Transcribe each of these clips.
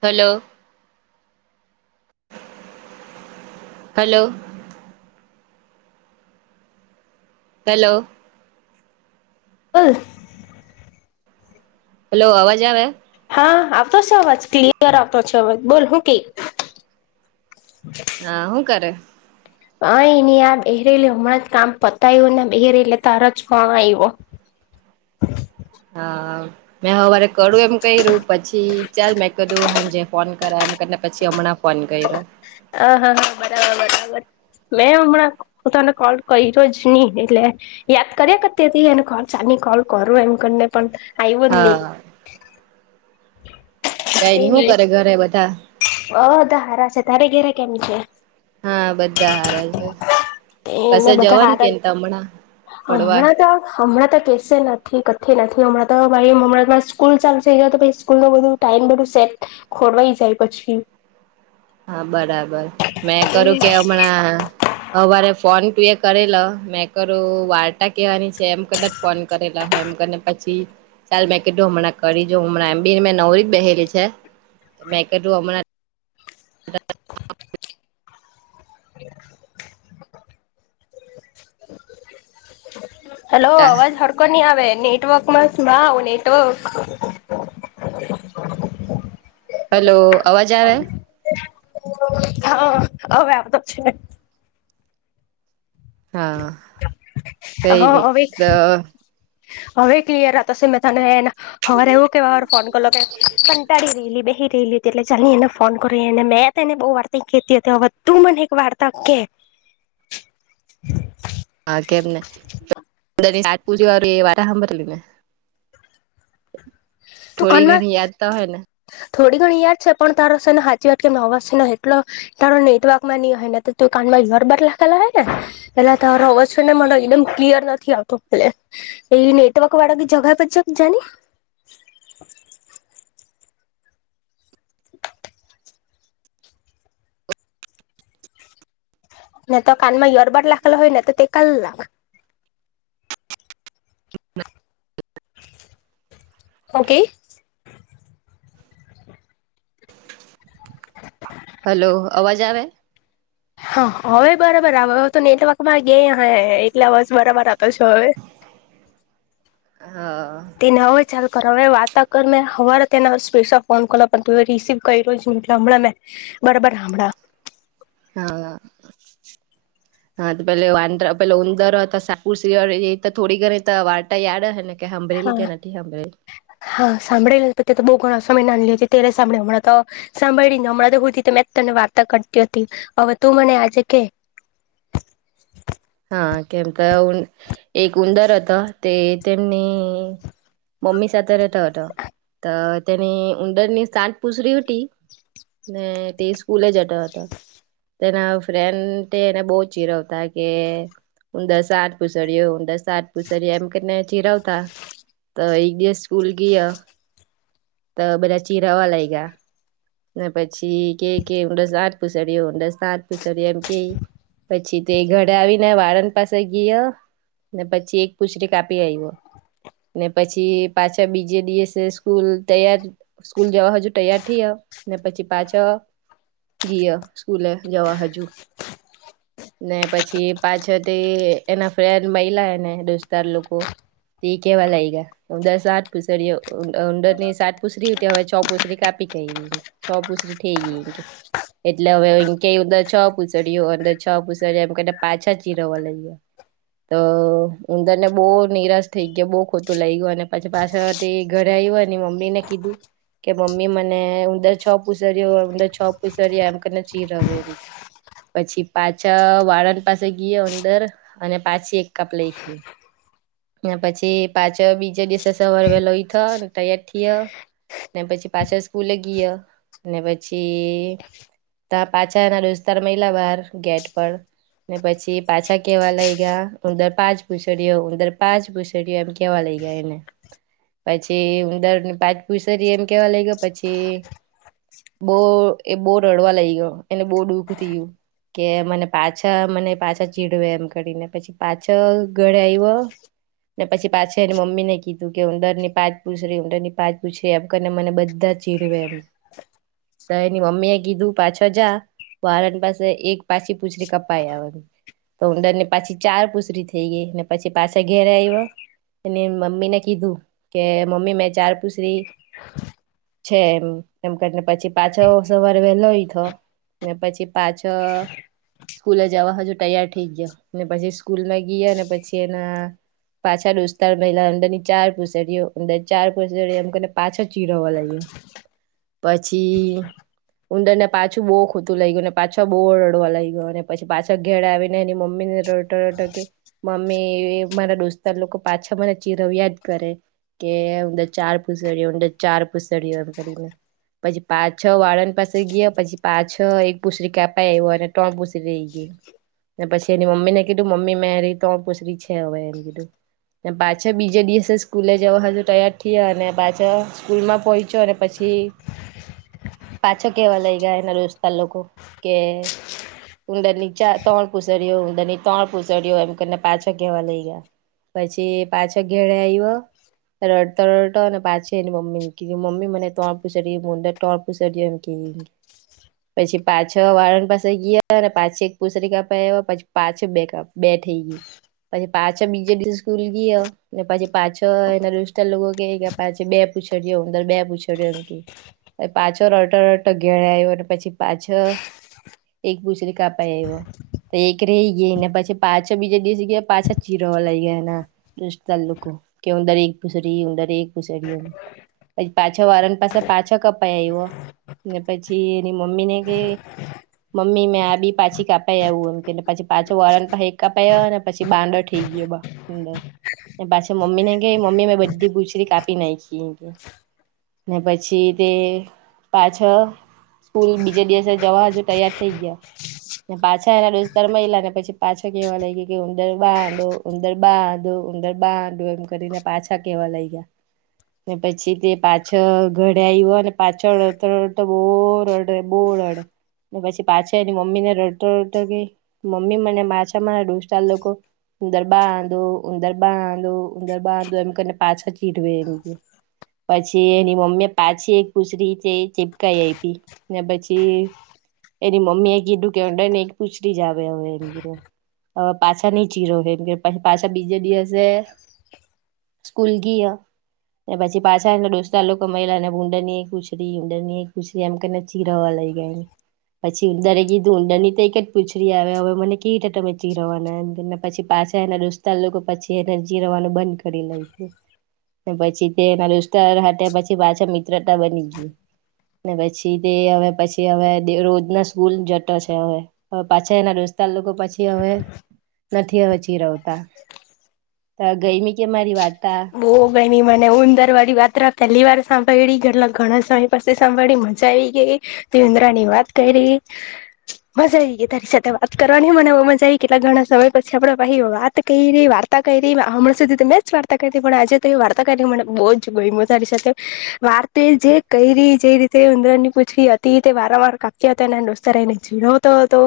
Hello. Hello. Hello. બોલ. Hello અવાજ આવે. હા આવતો છે અવાજ ક્લિયર આવતો છે અવાજ બોલ હું કેક. હા હું કર. અ નહી આ બેહેરેલી હમણાં જ કામ પતાય્યું ને બહેરેલે તાર જ કોલ આવ્યો. [inaudible] હા મેં હવારે કરું એમ કર્યું પછી ચાલ મેં કીધું હાંજે ફોન કરા એમને પછી હમણાં ફોન કર્યો. હ હા હા બરાબર બરાબર. મેં હમણાં તને કોલ કર્યો જ નહી એટલે યાદ કર્યા કરતી હતી એને કોલ ચા. કોલ કરું એમ કરીને પણ આવ્યો જ નહી. હા કઈ હું કરે ઘરે બધા. અધા હારા છે તારે ઘેરે કેમ છે. હા બધા હારા છે. તેને કશે બધા જવાનું હા કે હમણાં ફડવા હમણાં તો હમણાં તો કેશે નથી. તે નથી હમણાં તો ભાઈ હમણાં સ્કૂલ ચાલુ થ જ તો સ્કૂલ ન બધું ટાઈઇમ બધું સેટ ખોરવાઈ જાય. પછી. હા બરાબર મેં કરું કે હમણાં હવારે ફોન તું એ કરેલ મેંક વાર્તા કેવાની છે એમ કરને ફોન કરેલો એમ કરીને પછી. ચાલ મેં કીધું હમણાં કરી જો હમણાં એમ બી મેં નવરી જ બેહેલી છે. મે કીધું હમણા [unintelligible] હેલો અવાજ હડકો નની આવે. નેટવર્કમાં મા [unintelligible] આવું નેટવર્ક. હલો. અવાજ આવે હા હ હવે આવતો છે. હા કઈ હા નઈ હવે તો હવે ક્લિયર હતા તશે મે તને એ. હવાર એવું કેવાર ફોન કરલો તે કંટાળી ગે લી બે. રલી હતી એટલે ચાલ ની એને ફોન કરને મેં અતે ને બહુ વાર્તા કેતી હતી બધું મને એક વાર્તા કે. [inaudible] હા કેમ ને સત સાત પૂજ વાળું એ વાર્તા હાંભરલી ને. તું થોડી કાનમાં ઘણી યાદ ત હોય ને. થોડી ઘણી યાદ છે પણ તારો સેન હાચી કેમ ને અવાજ ન એટલો તારો નેટવર્કમાં નહી હે ન તો [unintelligible] લખેલા ને પેલા તારો અવાજ છે ન મ એકદમ ક્લિયર નથી આવતો લે એ નેટવર્ક વાડાગી જગપર છે જાની. [inaudible] ને તો કાનમાં ઇયરબટ લાખેલા હોય ને તો તે કલ લાક. હું કેય. હલો અવાજ આવે. હા હવે બરાબર આવ હ તો નેટવર્ક ગેય અહે એટલ અવાજ બરાબરઆતો છે હવે. [inaudible] હ અ. તેને હવે ચાલ હવે વાર્તા કર ને હવારે તેન સ્પેસ ફોન કર પણ તું એ રિસીવ કર્યો જ ની એટલે હમણાં મેં બરોબર હામડા હા. હા તો પેલ વાંદ્ર પેલુ ઉંદર હતા સાકુશિયળ એ થોડી ઘણી વાર્તા યાદ અહે ને. કે સાંભળેલી કે હા નથી સાંભળેલી હા સાંભળેલા તે તો બ [unintelligible] સમય નાલી અતિ ત્યારે સાંભળી હમણાં તો સાંભળીને હમણાં તો હુંતી તો મેં તને વાર્તા કરતી હતી હવે. તું મને આજે કે [inaudible] હા કેમક એક ઇ ઉંદર હતા તે તેમની મમ્મી સાથે રહેતો હતો તો તેની ઉંદરની સાટ પૂસરી હુટી ને તે સ્કૂલે જટો હટો તેના ફ્રેન્ડ તે એને બહુ ચીરવતા કે ઉંદર સાટ પૂસડ્યો ઉંદર સાટ પૂસરયો એમ કેને ચીરાવતા તો એક દિવસ સ્કૂલ ગીયો ત બધા ચિરાવા લાયગા. અને પછી કે કે ઊંડસ સાટ પૂસડ્યો ઊંડસ સાથ પૂસડ્યો એમ કે પછી તે ઘરે આવી. ને વાળન પાસે ગીયો ને પછી એક પુશરી કાપી આયવો. ને પછી પાછા બીજે દિવસે સ્કૂલ તૈયાર સ્કૂલ જવા હજુ તૈયાર થીઓ ને પછી પાછા ગીઓ સ્કૂલે જવા હજુ. ને પછી પાછલ થી એના ફ્રેન્દ મઈલા એ ને દોસ્દાર લોકો તે કેવા લાઇ ગીયા ઉંદર સાત પૂસરીઓ ઉંદરની સાત પૂસરી હતી હવે છ પુસરી કાપ [unintelligible] છ પૂસરી ઠેઈ ગી એટલે હવે એમ કે ઉંદર છ પૂસડ્યો અંદર છ પૂસડયો એમ કઈ ને પાછા ચીરવા લઈગા અ ઉંદર ને બહુ નિરાશ થઈ ગીયો બહ ખોતું લાઈગુ અને પછી પાછ તે ઘરે હોય ની મમ્મી ને કીધું. કે મમ્મી મને ઊંંદર છ પૂસર્યો ઊંદર છ પૂસર્યા એમ કને ચીરવે એમ. પછી પાછા વાળાદ પાસે ગીઓ ઉંદર અને પાછી એક કપ લઈખી પછી પાછ બીજે દિવસે સવારે વેલો ઉથીયો ને તયાર થીયો ને પછી પાસો સ્કૂલે ગ્યો ને પછી તા પાછા એના દોસ્તાર મઈલા બાર ગેટ પર ને પછી પાછા કેવા લાઇગા, ઉંદર પાંચ પૂસડયો, ઉંદર પાંચ પૂસડયો, એમ કેવા લાઇગા એને પછી ઉંદરને પાંચ પુસરી એ એમ કેવા લઈ ગયો પછી બો એ બો રડવા લાઈગો, એને બો દુઃખ થઈ ગયું, કે મને પાચ પાછા મને પાછા ચીડવે એમ કરીને, પછી પાછો ઘળ આવ્યો ને પછી પાછા એને મમ્મી ને કીધું, કે ઊંંદર ની પાચ પૂછડી, ઊંદર ની પાંચ પૂછડી, એમ કરીને મને બધા બધા ચીડવે એમ તો એની મમ્મી એ કીધું પાછો જા વારન પાસે એક પાછી પૂછડી કપ કપાઈ આવ, તો ઊડર ને પાછી ચાર પુછડી થઈ ગઈ, ને પછી પાછા ઘેરે આવ્યો એ મમ્મી ને કીધું કે મમ્મી મેં ચાર પૂછડી છે એમ, એમ કરીને પછી પાછો સવાર વેલો ઉઠ્યો ને પછી પાછો સ્કૂલે જવા હજુ તૈયાર થઇ ગયા ને પછી સ્કૂલમાં ગયા ને પછી એના પાછા દોસ્તાર મહિલા અંદર ની ચાર પૂછડીઓ, ઊંદરની ચાર પૂછડીઓ એમને પાછળ ચીડાવા લાગ્યા પછી ઉંદર ને પાછું બો ખોતું લઇગુ ને પાછા બો રડવા લાગીયો. પછી પાછા ઘેરે આવીને એની મમ્મી ને રડતો રડતો કે મમ્મી મારા દોસ્ત લોકો પાછા તો મને ચીડવીયા કરે કે ઉંદર ચાર પૂસડ્યો, ઉંદર ચાર પૂસડ્યો એમ કરીને પછી પાછ છ વાળન પાસે ગયા પછી પાછ છ એક પુસ્ડી કાપાઈ આવ્યો અને ત્રણ પુછડી રહી ગઈ, પછી એની મમ્મી ને કીધું મમ્મી મેં એ ર તોણ પૂછરી છે હવે એમ કીધું ને પાછા બીજે દિવસે સ્કૂલે જવા હારુ તૈયાર થયા અને પાછા સ્કૂલમાં પહોંચ્યો અને પછી પાછો કેવા લાઇગા એના દોસ્તાર લોકો કે ઉંદર ની ચાર ત્રણ પૂસડ્યો, ઉંદર ની ત્રણ પૂસડ્યો એમ કરીને પાછા કવા લાઇગા પછી પાછો ઘેરે આવ્યો રડતો રડતો અને પાછી એની મમ્મી ને કીધું, મમ્મી મને તણ પુસડી ઉંદર ત્રણ પૂસડ્યું એમ પછી પાછા વાળંદ પાસે ગયા પાછી એક પુસરી કપ પી પાછ બે કપ બે થઈ ગઈ. પછી પાછા બીજા દિવસે સ્કૂલ ગયો ને પછી પાછો એના દોસ્તાર લોકો કયા પાછી બે પૂછડયો અંદર બે પૂછડ્યો એમ કે પાછો રડતો રડતો ઘેર આવ્યો અને પછી પાછો બે પુસડી કાપા એમ. અને એક રહી ગઈ ને પછી પાછો બીજા દિવસ ગયા પાછા ચીરોવા લઈ ગયા એના દસ્તા લોકો કે અંદર એક પુસડી ઉંદર એક પુસડી એમ. પછી પાછા વાળંદ પાસે પાછા કપાયા એ ને પછી એની મમ્મી ને કે મમ્મી મે આ બી પાછી કાપાય આવું એમ કે પછી પાછો વાર એક કા પાય અને પછી બાડો ઈ ગયો અંદર પાછી મમ્મી ને કેય મમી મેં બ્ડી પૂછરી કા પી નાયખી ને પછી તે પાછો સ્કૂલ બીજે દિવસે જવા હજુ તૈયાર થઈ ગયા. પાછા એના ડોસતાર મયલા ને પછી પાછો કેવા લાગ કે ઉંદર બાડો ઉંદર બા ડો ઉંદર બાડો એમ કરીને પાછા કેવા લાયગા ને પછી તે પાછ ઘરે આયવ પાછ રરતા રરતા બોરડે બોર [unintelligible] ને પછી પાછા એની મમ્મી ને રડતો રડતો કેય મમ્મી મને માછા મારા દોસ્તાર લોકો ઉંદર બાંદો ઉંદર બાંદો ઉંદર બાંદો એમ કરીને પાછા ચીઠવે એમ કેય પછી એની મમ્મી પાછી એક ખુસરી ચીપકાઈ આયપી ને પછી એની મમ્મી એ કીધુ કે ઉડરની એક પૂછડી જ આવે હવે એમ‌ કીધુ‌ હવે પાછા ની ચીરવહે એમ કે પાછા બીજે દિવસે સ્કૂલ ગીય પછી પાછા એના ડોસ્તારલોકો મયલા અને ઉડર ની એક પુચદી ઉદરની પુચદી કેને ચીરાવા લાયગા એને પછી ઉદરે કીધું ઉડર ની તો એક જ પૂછડી આવે હવે મને કમચી રવાના એમ પછી પાછા દોસ્તાર લોકો પછી એન ચીરવાનુ રવાનું બંધ કરી લાયખુ પછી તેના દોસ્તાર સાથે પછી પાછા મિત્રતા બની ગઈ ને પછી તે હવે પછી હવે રોજ ના સ્કૂલ જતો છે હવે પાછા એના રોસ્તા લોકો પછી હવે નથી હવે ચીરવતા ગઈમી કે મારી વાત બો ગરમી મને ઉંદર વાળી વાત્રા પહેલી વાર સાંભળી કેટલા ઘણા સમય પાસી સાંભળી મજા આવી ગેય તે ઉદરાની વાત કયરી [unintelligible] મજા આવી ગઈ તારી સાથે વાત કરવાની મને બો મજા આવી કેટલા ઘણા સમય પછી આપડે પહી વાત કયરી વા તા કરી હમણા સુધી મેં જ વા [unintelligible] પણ આજે તો વાર્તા કરી બો‌જ ગયમુ તારી સાથે વા તો જે કયરી જે રી તે ઉદરા ની પૂછકી હતી તે વારંવાર કાપ્યા હતા અને દોસ્ત ને ચીણતો હતો.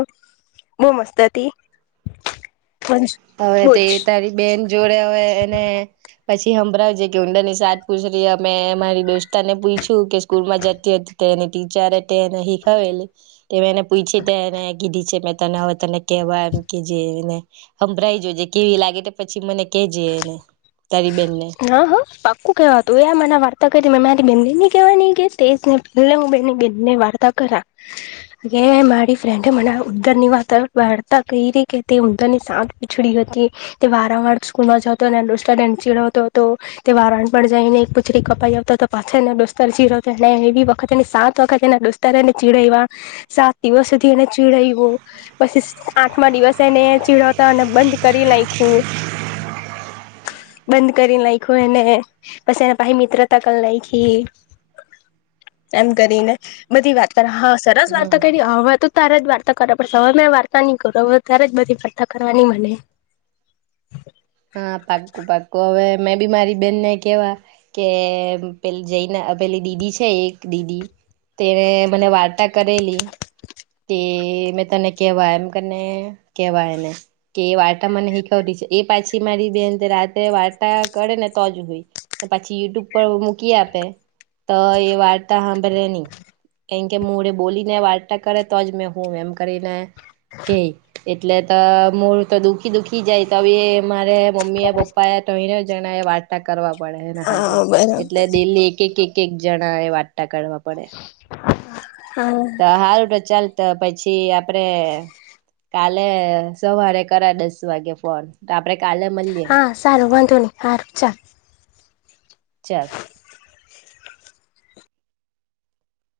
બો મસ્ત હતી. હવે બોજ તે તારી બેન જોડે હવે એને પછી હંભળાવ જે કે ઊંડા ની સાત પૂછરી અમે મામારી દોસ્તા ને પૂયછું કે સ્કૂલ માં જતી હ તેની ટીચરે તેને હીખવેલી તે મે એને પૂછી તેને કીધી છે મે તને હવે તને કેવા એમ કેજે એને સંંભરાઈ જો જે કેવી લાગે પછી મને કેજે એને તારી બેનને હ હ પાક્કું કેવા તું એ મને વાર્તા કીધી મે મારી બેનીને ની કેવાની કે તે જ ને પેલે હું બેની બેની વાર્તા કરા મે મારી ફ્રેન્ડે મને ઉંદરની વાત વાર્તા કહી કે તે ઉંદરની સાંજ પીછડી હતી તે વારંવાર સ્કૂલ માં જતો હતો અને અને દોસ્તાર એને ચીડતો હતો. તો તે વારાણ પર જઈને એક પુછડી કપાઈ આવતા તો પાછળ ડોસ્તર ચીરવતો હતો એવી વખતની સાત ખત એના દોસ્તાર એને ચીડવા સાત દિવસ સુધી એને ચીડ્યો પછી આઠમા દિવસેને ચીડાવતા અને બંધ કરી નાખ્યું [inaudible] બંધ કરી નાયખુ એને પછી એને પાહી મિત્રતા કલ લાયખી એમ કરીને બધી વાત કર હા સરસ હમ વાર્તા કરી હવે તો તારે જ વાર્તા કરવા પડશે હવે મેં વાર્તા ની કરુ તારે જ બધી વાર્તા કરવાની મને [unintelligible] હા પાક્કું પાક્કું હવે મેં બી મારી બેનને કેવા કે પેલી જઈને પેલી દીદી છે એક દીદી તેને મને વાર્તા કરેલી કે મેં તને કેવાય એમ કેને કેવાયને કે એ વાર્તાા મને હીખવતી એ પાછ પછી મારી બેન રાતે વાર્તા કરે ને તો જ હોય પછી યુટ્યુબ પર મૂકી આપે. તો એ વાર્તા સાંભળે નહી એ કે મળે બોલીને વાર્તા કરે તો જ મેં હું એમ કરીને કે એટલે તો મુળ તો દુઃખી દુખી જાય તો મારે મમ્મી એ પપ્પા એ તો અહી જણા એ વાર્તા કરવા પડેને એટલે સારુ હા બરાબર એટલે ડેલી એક એક એક એક જણા એ વાર્ વાર્તા કરવા પડે. હા તો હારું તો ચાલ તો પછી આપડે કાલે સવારે કરાય દસ વાગે ફોન આપડે કાલે મળીએ હા સારું વાંધો નહી. સારું ચાલ. ચાલ.